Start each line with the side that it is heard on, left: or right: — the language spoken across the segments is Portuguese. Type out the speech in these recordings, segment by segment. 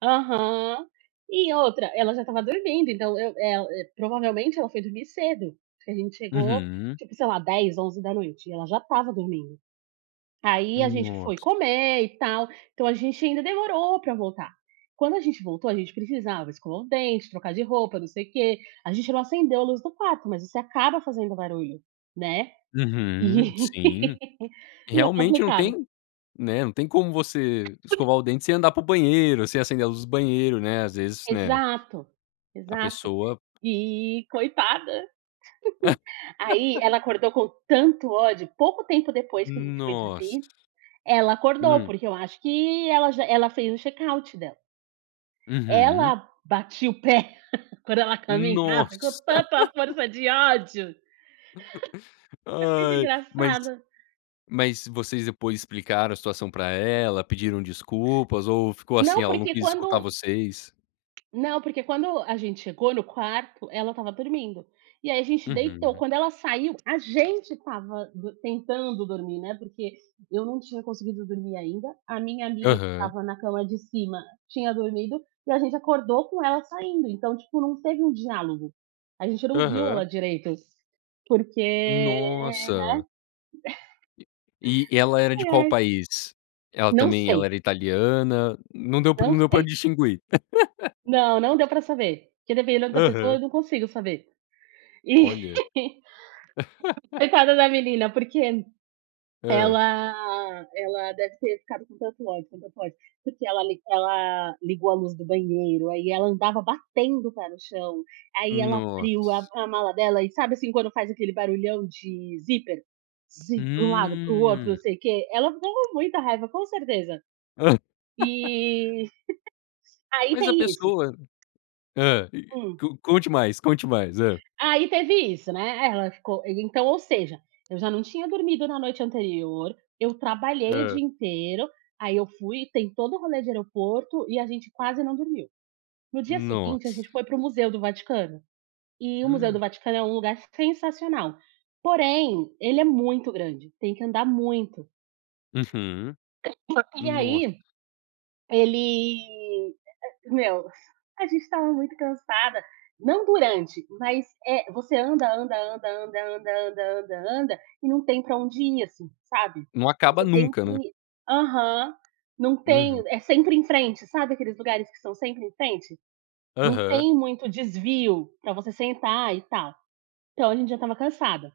right: Aham, e outra, ela já estava dormindo, então eu eh, hã, provavelmente ela foi dormir cedo, que a gente chegou,
left: Uhum.
right: tipo, sei lá, 22:00, 23:00, e ela já estava dormindo. Aí a gente foi
left: Nossa.
right: comer e tal, então a gente ainda demorou para voltar, quando a gente voltou, a gente precisava escovar o dente, trocar de roupa, não sei o quê a gente não acendeu a luz do quarto, mas você acaba fazendo barulho, né,
left: Uhum,
right: e
left: sim,
right: e é
left: realmente não
right: complicado.
left: tem Né, não tem como você escovar o dente sem andar para o banheiro, sem acender a luz do banheiro, né às vezes né.
right: Exato
left: A
right: exato,
left: pessoa
right: e coitada. Aí ela acordou com tanto ódio pouco tempo depois que a gente foi
left: Nossa.
right: dormir, ela acordou,
left: Hum.
right: porque eu acho que ela já ela fez o check-out dela.
left: Uhum.
right: Ela batia o pé, quando ela caminhava, com
left: Nossa.
right: tanta força de ódio. Foi muito
left: Ai, mas
right: engraçada.
left: mas vocês, depois, explicaram a situação para ela, pediram desculpas, ou ficou assim,
right: Não,
left: ela não
right: porque
left: quis escutar
right: quando
left: vocês?
right: não porque quando a gente chegou no quarto, ela estava dormindo, e aí a gente deitou
left: Uhum.
right: quando ela saiu, a gente estava dor tentando dormir, né, porque eu não tinha conseguido dormir ainda, a minha amiga que
left: Aham.
right: estava na cama de cima tinha dormido, e a gente acordou com ela saindo, então, tipo, não teve um diálogo, a gente não viu
left: Aham.
right: ela direito, porque, né.
left: Nossa. E e ela era de
right: Ai,
left: qual
right: ai.
left: país? Ela
right: Não
left: também ela
right: sei.
left: era italiana não deu para não
right: Não
left: deu para
right: sei.
left: distinguir.
right: Não, não deu para saber, porque dependendo da pessoa
left: Aham.
right: eu não consigo saber. E
left: Olha.
right: coitada da menina, porque
left: Hã.
right: ela ela deve ter ficado com tanto ódio, com tanto ódio, porque ela li ela ligou a luz do banheiro, aí ela andava batendo o pé no chão, aí ela abriu a
left: Nossa.
right: a mala dela e, sabe, assim, quando faz aquele barulhão de zíper? para um lado, para o outro, não
left: Hum.
right: sei o quê ela ficou com muita raiva, com certeza. E aí
left: Mas a
right: tem isso.
left: pessoa Hã, e
right: Hum.
left: conte mais conte mais, hã.
right: Ai teve isso, né, é ela ficou e então, ou seja, eu já não tinha dormido na noite anterior, eu trabalhei o
left: Hã.
right: dia inteiro, aí eu fui tem todo o rolê de aeroporto, e a gente quase não dormiu. No dia seguinte a gente
left: Nossa.
right: foi para o museu do Vaticano, e o museu do Vaticano é um lugar sensacional, porém, ele é muito grande, tem que andar muito.
left: Uhum,
right: E
left: nossa.
right: aí, ele, e e meus, a gente estava muito cansada, não durante, mas, eh, você anda, anda, anda, anda, anda, anda, anda, anda, e não tem para onde ir, assim, sabe,
left: Não acaba
right: você tem
left: nunca, né.
right: que Aham, não
left: Uhum.
right: tem é sempre em frente, sabe aqueles lugares que são sempre em frente? Não
left: Aham.
right: tem muito desvio, para você sentar e tal, então a gente já estava cansada.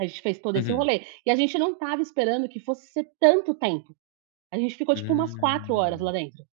right: A gente fez todo esse
left: Uhum.
right: rolê, e a gente não estava esperando que fosse ser tanto tempo, a gente ficou tipo umas 4 horas
left: Hum.
right: lá dentro.